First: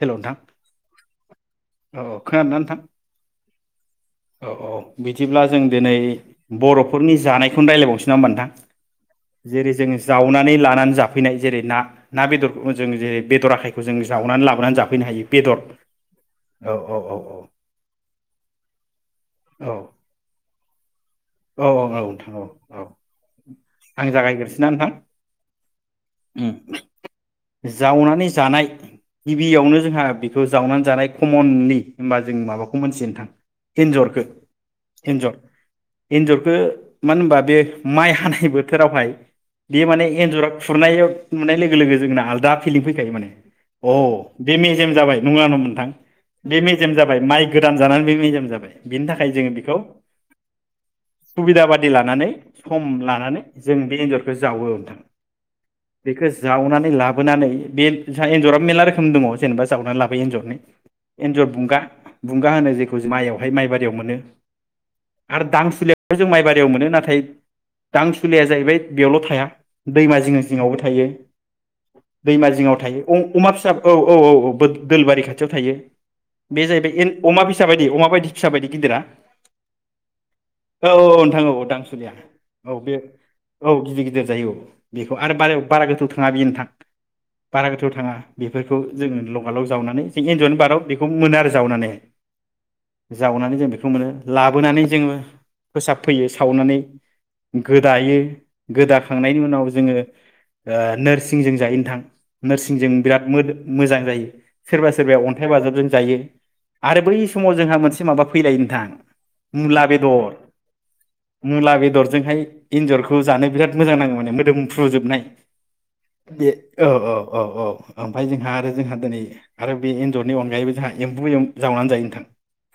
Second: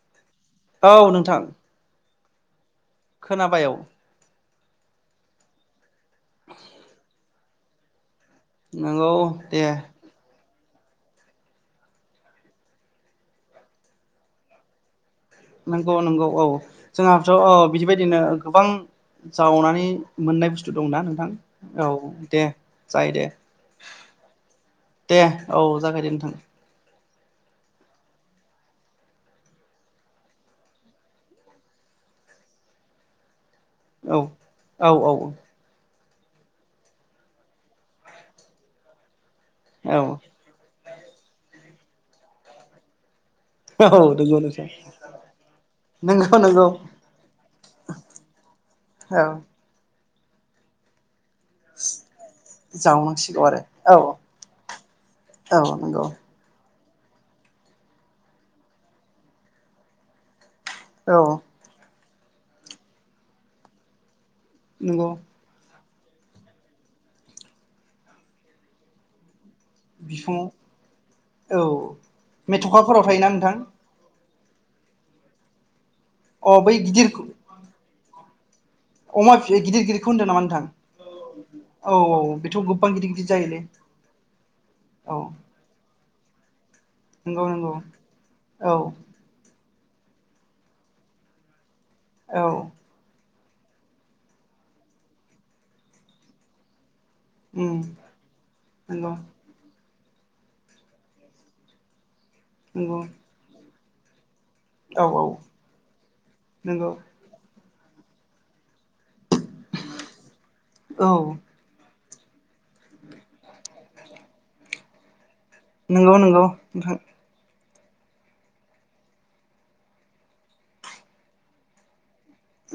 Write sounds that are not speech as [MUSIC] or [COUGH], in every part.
हेल' नोंथां औ औ खानादोंना नोंथां? [UNINTELLIGIBLE] औ औ बिदिब्ला जों दिनै बर'फोरनि जानाय खौनो रायलायबावसै नोंथां नंगौ दे जेरै जों जावनानै नानै लानानै जाफैनाय जेरै ना ना बेदरखौ जों जेरै बेदर आखाइखौ जों जावनानै लाबोनानै जाफैनो हायो। बेदर नंगौ नंगौ औ जोंहाथ' औ बिदिबायदिनो गोबां औ जावनानै मोननाय बुस्थु दंना नोंथां औ औ नोंथां दे औ औ जायो दे आं जागायग्रोसै ना नोंथां। दे औ जागाय दे नोंथां जावनानै जानाय गिबियावनो जोंहा बेखौ जावनानै जानाय कमनलि होनबा जों माबाखौ मोनथि नोंथां औ एन्जरखौ औ औ एन्जर एन्जरखौ मानो होनबा बे माइ हानाय बोथोरावहाय बे माने औ एन्जरा खुरनाय नुनाय लोगो लोगो लोगो जोंना आलदा फिलिं फैखायो माने अ नंगौ बे नोंथां मेजेम जाबाय नङा होनबा नोंथां नंगौ बे नंगौ मेजेम जाबाय माइ गोदान जानानै बे मेजेम जाबाय बेनि औ थाखाय जोङो बेखौ सुबिदा बादि लानानै सम जावनांसिगौ लानानै आरो जों औ बे एन्जरखौ जावो नोंथां औ नंगौ बेखौ जावनानै लाबोनानै बे जोंहा एन्जरा मेरला रोखोम दङ जेनेबा जावनानै लाबोयो एन्जरनि औ एन्जर बुंगा बुंगा होनो जेखौ माइआवहाय माइ बारियाव मोनो नंगौ आरो दां सुलिया जों माइबारियाव मोनो नाथाय दां सुलिया जाहैबाय बेयावल' थाया। दैमा जिं बिफाङाव जिंङावबो थायो औ दैमा जिङाव मेथ'खाफोराव थायो थायोना अमा नोंथां फिसा औ औ औ औ दोलबारि खाथियाव थायो अ बे बै गिदिर जाहैबाय अमा फिसा बायदि अमा बायदि फिसा बादि अमा गिदिर गिदिरखौ होनदों नामा नोंथां औ औ नोंथां औ दांसुलिया बेथ' औ गोबां बे गिदिर गिदिर जायोलै औ गिदिर गिदिर जायो औ बेखौ औ आरो बार बारा गोथौ नोंथां नंगौ बारा नंगौ गोथौ थाङा बेफोरखौ औ जोङो लगाल जावनानै जों एन्जरनि बार' बेखौ मोनो आरो जावनानै। औ जावनानै जों बेखो मोनो लाबोनानै जोङो फोसाबफैयो सावनानै उम गोदायो नंगौ गोदाखांनायनि उनाव जोङो ओ नोरसिंजों जायो नोथां नोरसिंजों नंगौ बिराद मोदो मोजां जायो सोरबा औ सोरबाया अन्थाइ बाजाबजों जायो नंगौ आरो बै समाव जोंहा मोन से माबा फैलायो नोंथां मुला बेदर औ मुला बेदर जोंहाय एन्जरखौ जानो बिराद मोजां नाङो माने मोदोमफ्रुजोबनाय नंगौ नंगौ बे ओ नोंथां ओ औ औ ओमफाय जोंहा आरो जोंहा दोनै आरो बे एन्जरनि अनगायैबो जोंहा एम्बु एव जावनानै जायो नोंथां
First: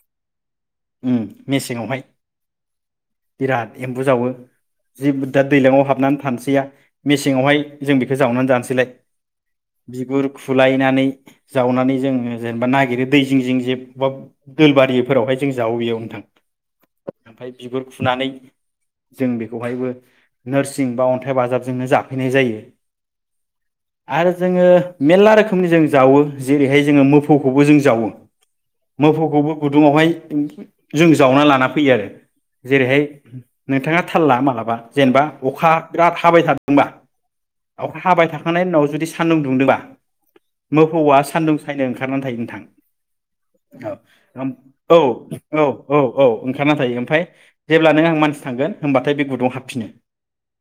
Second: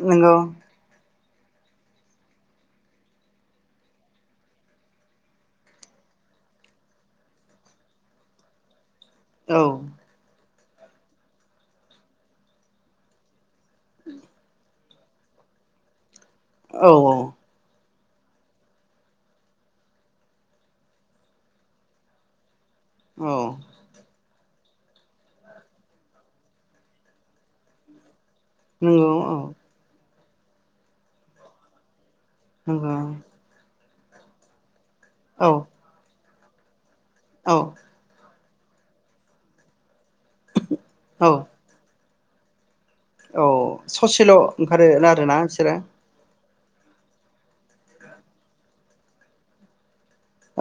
नोंगौ उम मेसेंङावहाय बिराद एम्बु जावो जिब दा दैलांआव हाबनान थानोसैया मेसेङावहाय जों बेखो जावनानै जानोसैलाय। औ बिगुर फुलायनानै जावनानै जोङो जेनेबा नागिरो दै जिं जिं जे [UNINTELLIGIBLE] दोल बारि फोरावहाय जों जावो इयाव नोंथां। औ औ। फुनानै जों बेखौहायबो नोरसिं बा अन्थाइ बाजाबजोंनो जाफैनाय जायो। अ। आरो जोङो मेल्ला रोखोमनि जों जावो। जेरैहाय जोङो मोफौखौबो जों जावो। नंगौ औ मोफौखौबो गुदुङावहाय [INAUDIBLE] जों जावना लाना फैयो आरो जेरैहाय नंगौ नोंथाङा थाल ला मालाबा जेनेबा औ अखा बिराद हाबाय थादोंबा। औ अखा हाबाय थाखा खांनायनि उनाव जुदि सान्दुं दुंदोबा मोफौआ सान्दुं सायनो ओं खारनानै थायो नोथां। अ ससेल' ओंखारो ना आरो ना औ औ इसोरा औ औ ओंखारना थायो ओमफाय जेब्ला नों आं मानसि थांगोन होमबाथाय बे गुदुंआव हाबफिनो।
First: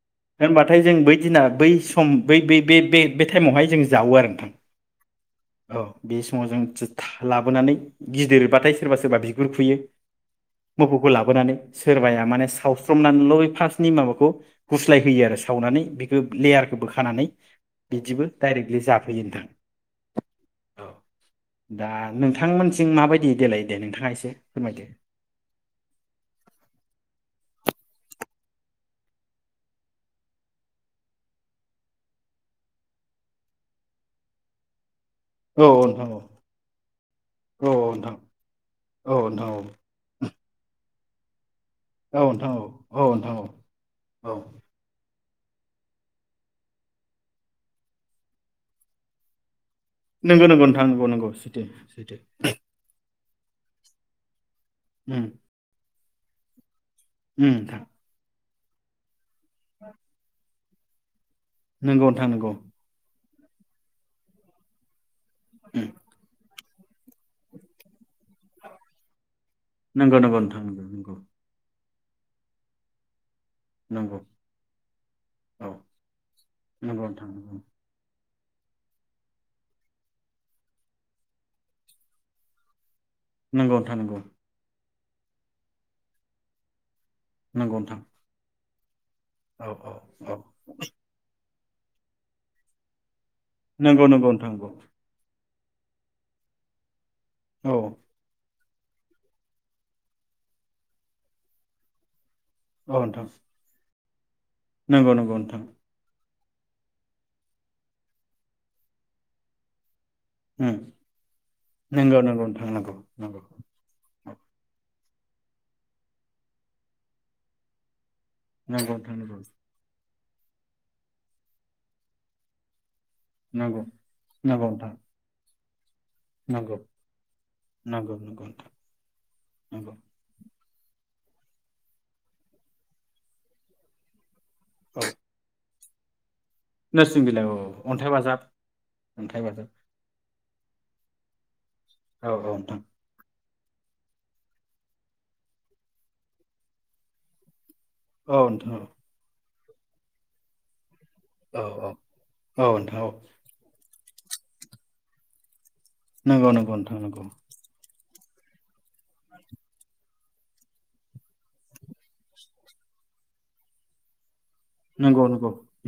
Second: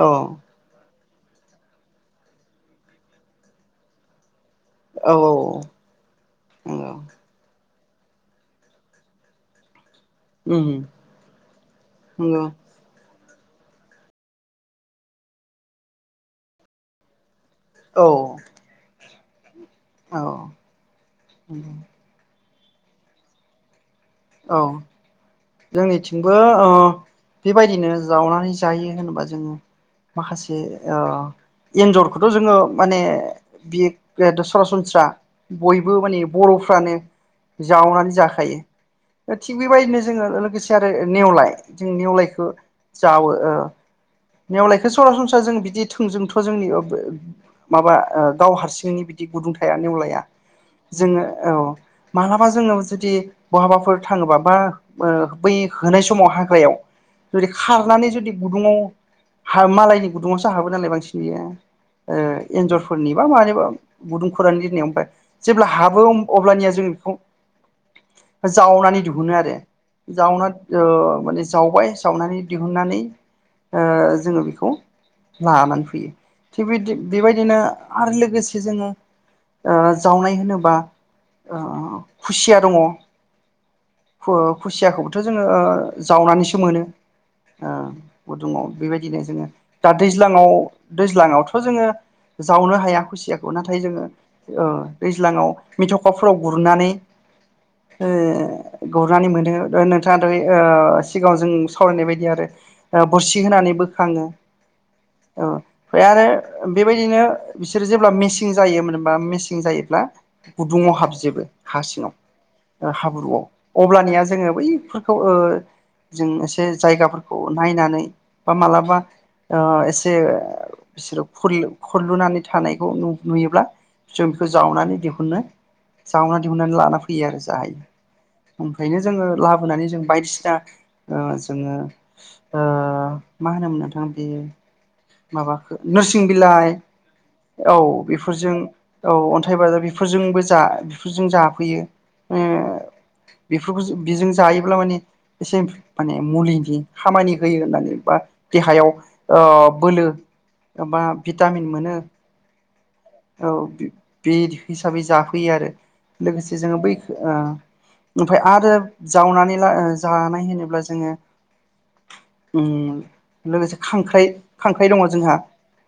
औ होनबाथाय जों बै बै दिना बै सम बै, बै बे टाइमावहाय जों जावो आरो नोंथां। औ औ औ बे समाव जों नंगौ [UNINTELLIGIBLE] लाबोनानै। गिदिरबाथाय सोरबा सोरबा बिगुर खुयो। उम मोफौखौ लाबोनानै सोरबाया नंगौ माने सावस्रमनानैल' फार्सनि माबाखौ गुस्लाय होयो आरो सावनानै बेखौ लेयारखौ बोखानानै औ बिदिबो डाइरेक्टलि जा औ [UNINTELLIGIBLE] औ नंगौ दा नों थांमोनथिं माबायदि देलाय दे नोंथाङा ए से औ फोरमायदो जोंनिथिंबो ओ बेबायदिनो जावनानै जायो होनोबा जोङो माखासे ओ एन्जरखौथ' जोङो माने बे [UNINTELLIGIBLE] सरासनस्रा औ बयबो नोंथां औ माने बर'फ्रानो औ औ जावनानै नोंथां जाखायो। औ थिग नोंथां बेबायदिनो जों लोगोसे आरो नेवलाय जों औ निवलायखौ नोंथां औ जावो नोंथां ओ औ औ नेवलायखौ सरासनस जों बिदि थोंजोंथ' जोंनि ओब ओ माबा ओ गाव हारसिंनि बिदि गुदुं थाया नेउलाया नंगौ नंगौ नोंथां नंगौ जोङो नंगौ सैथो औ सैथो मालाबा जोनाव जुदि बहाबाफोर थाङोबाबा ओ उम उम बै होनाय समाव हाग्रायाव जुदि नोंथां खारनानै जुदि गुदुङाव हा मालायनि गुदुंङावसो हाबो नालाय बांसिन या नंगौ ओ नोंथां नंगौ एन्जर फोरनि बा मानिबा गुदुं खुरनानै दिननायाव आमफ्राय जेब्ला उम हाबो अम अब्लानिया जों बेखौ जावनानै दिहुनो आरो। नंगौ नंगौ जावना नोंथां नंगौ ओ नंगौ माने जावबाय सावनानै दिहुननानै ओ नंगौ जोङो बेखौ औ लानानै फैयो, थिग बिदि नंगौ नोंथां बेबायदिनो आरो लोगोसे से जोङो ओ जावनाय होनोबा ओ खुसिया दङ नंगौ नंगौ नोंथां खु खुसियाखौ बोथ' जोङो ओ जावनानैसो मोनो। नंगौ ओ नोंथां गदुङाव गिनो जोङो औ दा औ औ दैज्लाङाव दैज्लाङावथ' खौ जोङो जावनो हाया खुसिया नाथाय जोङो नंगौ नंगौ नोंथां ओ नंगौ दैज्लाङाव मिथखा फ्राव गुरनानै औ ओ। गुरनानै मोनो ओ नोंथाङा दायो ओ सिगाङाव जों सावरायनाय बायदि आरो ओ बोरसि होनानैबो खाङो नोंगौ नोंगौ नोंथां ओ बेबायदिनो ओ बिसोरो जेब्ला मेसिं जायोमोनबा मेसिं जायोब्ला उम गुदुङाव हाबजोबो हा सिङाव नंगौ नंगौ नोंथां नंगौ ओ नंगौ हाब्रुआव अब्लानिया औ जोङो बै फोरखौ ओ जों एसे जायगाफोरखौ नायनानै बा नंगौ मालाबा नोंथां नंगौ ओ इस जे बिसोरो खरलु खरलुनानै थानायखौ नु नुयोब्ला नंगौ जों बिखौ नंगौ नोंथां जावनानै दिहुननो जावना दिहुननानै नंगौ लाना फैयो आरो जायो नंगौ नंगौ नोंथां ओमफायनो जोङो लाबोनानै नंगौ जों बायदिसिना ओ जोङो ओ मा होनोमोन नोंथां बेयो औ माबा नोरसिं बिलाइ नोरसिं बिलाइ औ अन्थाइ बाजाब बेफोरजों औ अन्थाय बाजाब इफोरजोंबो जा बेफोरजों जाफैयो औ औ ओ नोंथां बेफोरखौ जों बेजों जायोब्ला माने एसे माने मुलिनि खामानि होयो होननानै बा औ नोंथां देहायाव ओब बोलो एबा औ भिटामिन औ मोनो औ औ बि बि हिसाबै जाफैयो आरो नंगौ लोगोसे नंगौ जोङो नोंथां बैखौ नंगौ ओ ओमफ्राय आरो जावनानै ला जानाय होनोब्ला जोङो उम लोगोसे खांख्राइ खांख्राइ दङ नंगौ जोंहा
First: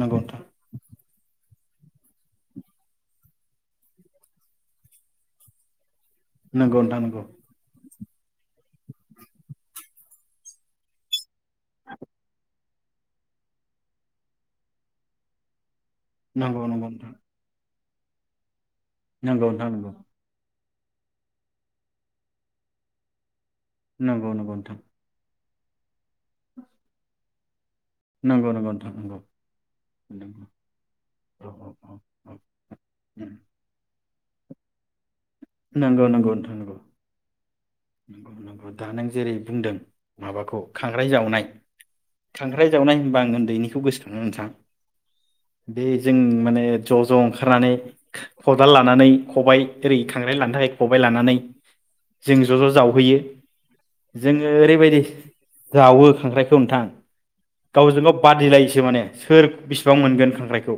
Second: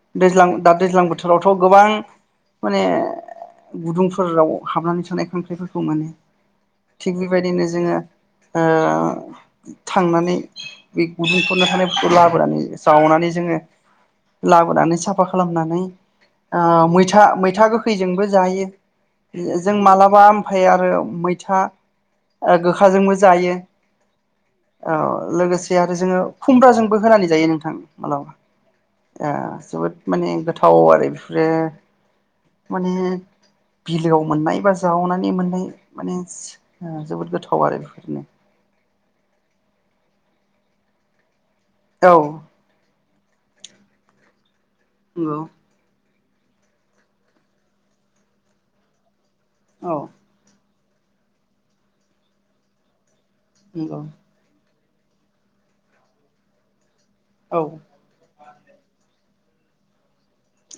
नंगौ दैज्लां दा दैज्लां बोथोराव थ' गोबां माने गुदुंफोराव हाबनानै थानाय खांख्राइफोरखौ माने नंगौ थिग नोंथां बेबायदिनो जोङो ओ थांनानै बे गुदुं खुरना‌ थानायफोरखौ लाबोनानै जावनानै जोङो लाबोनानै साफा खालामनानै ओ नंगौ नंगौ नोंथां मैथा मैथा गोखैजोंबो जायो नंगौ जों नंगौ मालाबा ओमफ्राय आरो मैथा ओ गोखा जोंबो जायो नंगौ नंगौ नोंथां ओ लोगोसे आरो जोङो खुमब्राजोंबो होनानै जायो नोंथां हेलौ ओ नंगौ नोंथां नंगौ नंगौ नोंथां नंगौ नोंथां नंगौ जोबोद माने नंगौ गोथाव आरो बेफोरो औ औ औ औ माने बिलोआव मोननाय बा जावना नंगौ नंगौ नोंथां नंगौ गोथाव आरो बेफोरनो नंगौ दा नों जेरै बुंदों माबाखौ खांख्राइ जावनाय औ खांख्राय जावनाय बा आ उन्दैनिखौ गोसोखाङो नोंथां बे [UNINTELLIGIBLE] जों माने ज ज ओंखारनानै खदाल लानानै खबाइ औ ओरै खान्थाइ खबाय लानानै जों ज ज जावहैयो नंगौ जोङो ओरै बायदि जावो खांख्राइखौ नोंथां औ गावजों गाव बादिलायोसो माने सोर बिसिबां मोनगोन खांख्रायखौ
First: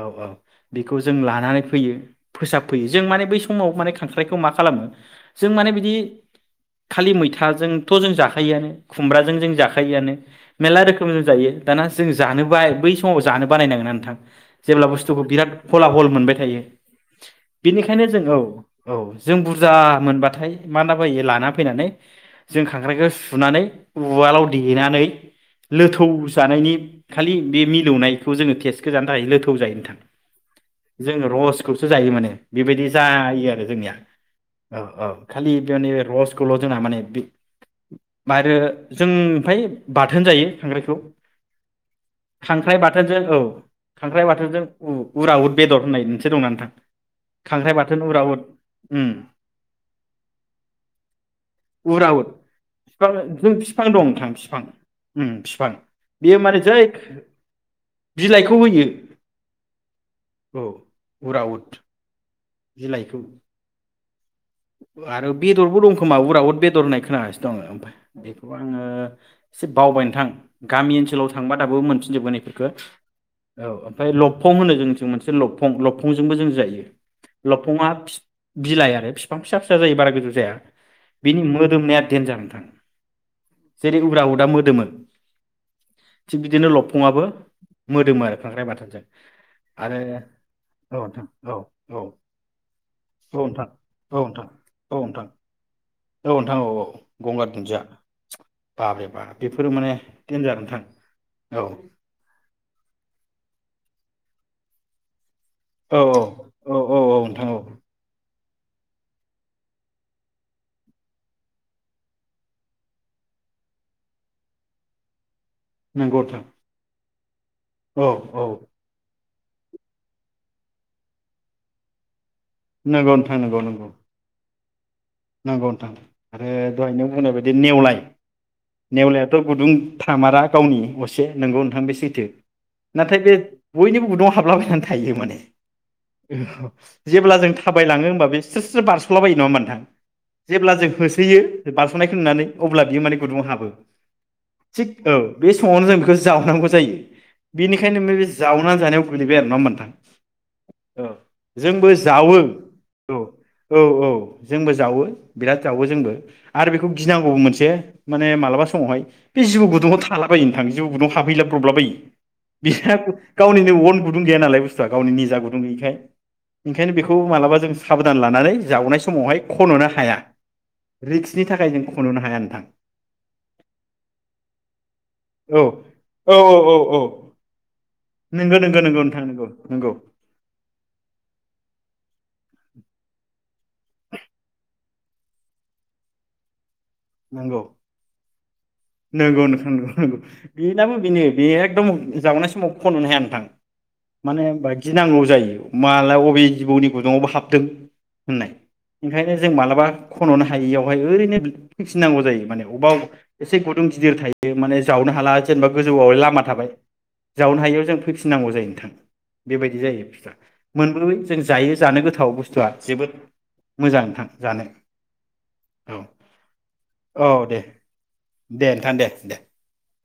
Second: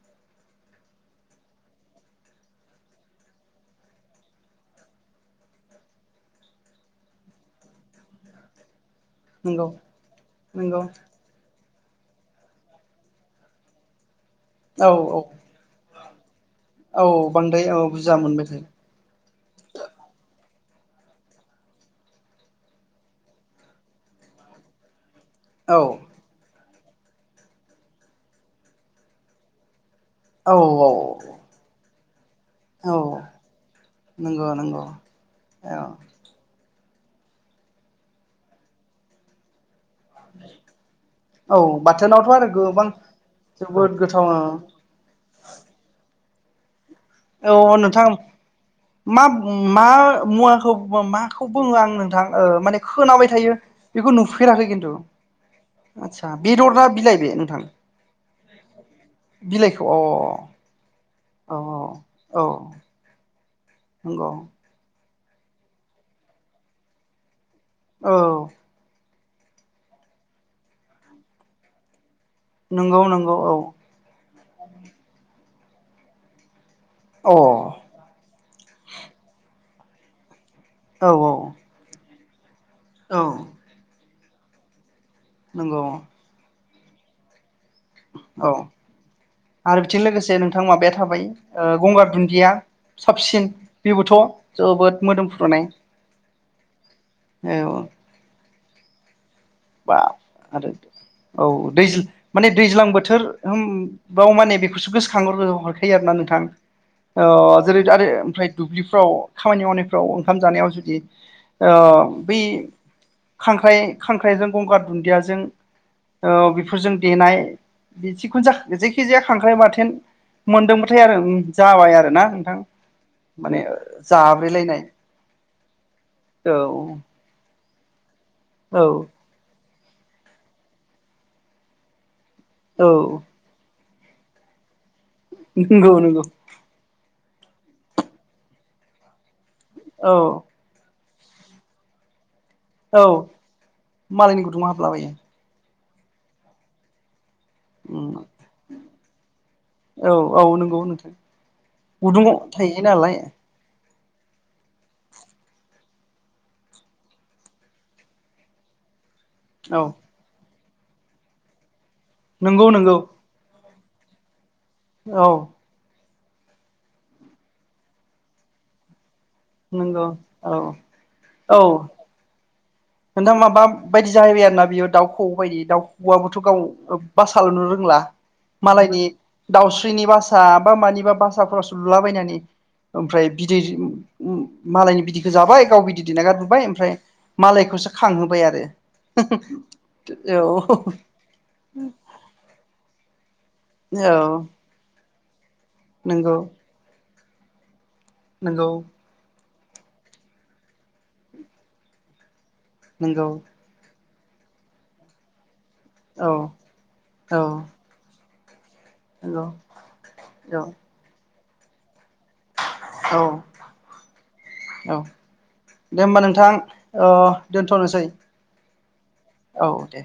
औ औ बिखौ जों लानानै फैयो फोसाबफैयो जों माने बै समाव माने खांख्राइखौ मा खालामो जों माने बिदि खालि मैथाजोंथ जों जाखायोयानो खुमब्राजों जों नंगौ जाखायोयानो मेरला नंगौ रोखोमजों जायो दाना जों जानो बायो बै समाव जानो बानाय नाङोना नोंथां औ जेब्ला बुस्थुखौ बिराद [UNINTELLIGIBLE] मोनबाय थायो औ बांद्राय औ बिनिखायनो बुरजा जों औ मोनबाय थायो औ जों बुरजा मोनबाथाय [UNINTELLIGIBLE] लाना फैनानै जों खांख्राइखो सुनानै उवा लाव देनानै औ लोथौ जानायनि खालि बि मिलौनायखौ जोङो टेस्टखो जानो थाखाय लोथौ जायो नोंथां। औ औ। जों रसखौसो जायो माने। बेबायदि औ जायो आरो जोंनिया नंगौ नंगौ खालि बेयाव औ नैबे रसखौल' जोंना माने बि [UNINTELLIGIBLE] जों ओमफाय बाथोन जायो। खांख्राइखौ औ बाथोनावथ' आरो खांख्राइ गोबां बाथोनजों औ जोबोद खांख्राइ गोथाव बाथोनजों उ उराउद बेदर होननाय मोनसे दंना नोंथां औ खांख्राइ अ बाथोन नोंथां उराउद उम मा मा मुवाखौ माखौ बुङो आं नोंथां उराउद ओ माने बिफां खोनाबाय जों थायो बिफां दं बेखौ नोंथां बिफां नुफेराखै किन्तु। उम फिफां बेयो माने जै नोंथां बिलाइखौ होयो बिलाइखौ अ औ। औ उराउद औ बिलाइखौ नंगौ? आरो बेदरबो दंखोमा उराउद बेदर होननाय खोनागा दं आमफाय औ बेखौ आङो [UNINTELLIGIBLE] बावबाय नोंथां गामि ओनसोलाव थांबा दाबो मोनफि जोबगोन इफोरखो नंगौ नंगौ औ ओमफाय लबखं जोंनिथिं मोनसे लबकफं लबफंजों जायो। अ लबफंआ बिलाइ आरो फिफां फिसा फिसा जायो बारा गोजौ जाया। औ बिनि मोदोमनाया देनजार नोंथां। औ। जेरै उराउदा मो दोनों नंगौ थिग बिदिनो लब फङाबो औ आरो बिथिं लोगोसे नोंथां माबाया औ नोंथां थाबाय औ औ गंगार दुन्दिया औ साबसिन नोंथां बेबोथ' औ नोंथां औ जोबोद नोंथां मोदोमफ्रुनाय। औ नोंथां औ औ। गंगार औ दुन्दिया [UNINTELLIGIBLE] बाबरे बाब बा [UNINTELLIGIBLE] औ दैज माने दैज्लां बोथोर होन बाव माने बेखौसो गोसोखांहरो। हरखायो औ आरो ना नोंथां औ औ औ अ नोंथां औ जेरै आरो ओमफ्राय दुब्लिफ्राव खामानि मावनायफ्राव ओंखाम जानायाव जुदि ओ बै खांख्राय खां ख्राइजों गंगार दुन्दियाजों नंगौ नोंथां औ बेफोरजों देनाय औ औ जिखुनजा जेखिजाया खांख्राइ बाथेन मोनदोंबाथाय आरो उम जाबाय आरो ना नोथां नंगौ माने जाब्रेलायनाय। नांगौ नोंथां आरो औ दहाय नों बुंनाय बायदि नेवलाय औ नेवलायाथ' गुदुं थामारा गावनि असे नोंगौ नोंथां बे सैथो। औ नाथाय बे बयनिबो गुदुङाव हाबला बायनानै थायो माने। नंगौ नंगौ जेब्ला जों थाबायलाङो होनबा बे स्रो स्रो बारस'लाबायो नङा होनबा नोंथां? औ जेब्ला जों हो सोयो बारस'नायखौ नुनानै अब्ला बियो औौ माने गुदुंङाव हाबो मालायनि गुदुङाव थिग हाबलाबायो औ बे [UNINTELLIGIBLE] जों बेखौ जावनांगौ जायो। बिनिखायनो उम बे जावनानै जानायाव गोलैबाय आरो नङा होनबा नोंथां? औ औ नंगौ औ नोंथां जोंबो गुदुङाव जावो थायो औ नालाय औ औ। जोंबो जावो बिराद जावो जोंबो आरो बेखौ गिनांगौ मोनसे माने मालाबा समावहाय बे जिबौ औ गुदुंआव थालाबायो। [INAUDIBLE] गुदुङाव हाबहैलाब्रबला बायो। नंगौ बिसा नंगौ गावनिनो [INAUDIBLE] गुदुं गैया नालाय गावनि औ निजा गुुं गैयैखाय ओंखायनो बेखौ मालाबा जों साबधान लानानै जावनाय समावहाय खन'नो हा- नंगौ हाया औ रिक्सनि थाखाय औ जों खन'नो हाया नोंथां। नोंथां माबा बायदि जाहैबाय आरोना बियो दाउ खौऔ बायदि औ दाउ औ खौऔबोथ' औ गाव औ औ बासा लुननो रोंला नंगौ नंगौ नंगौ मालायनि नोंथां नंगौ नंगौ दाउस्रिनि बासा बा मानिबा बासाफ्रावसो लुलाबायनानै ओमफ्राय बिदै मालायनि बिदैखौ जाबाय गाव बिदै दै नागारबोबाय ओमफ्राय नंगौ। मालायखौसो खांहोबाय आरो नंगौ नों नंगौ नंगौ औ बेनाबो बेनो बे एकदम जाबावनाय समाव खन'नो हाया थां औ माने गिनांगौ जायो मालाय नंगौ बबे जिबौनि गुङावबा हाब दों होननाय नंगौ ओंखायनो जों मालाबा खन'नो हायियावहाय ओरैनो फैफिनांगौ जायो माने अबाव नंगौ एसे गुदुं गिदिर थायो माने जावनो हाला जेनेबा गोजौआवाय औ लामा थाबाय औ जावनो हायैआव जों फै गिनांगौ जायो नोंथां नंगौ बेबायदि जायो बुस्थुआ औ मोनबै जों जायो जानो गोथ गोथाव बुस्थुआ जोबोद औ मोजां नोंथां जानो औ अ औ दे दोनथ'नोसै दे नोंथां दे दे दे औ दे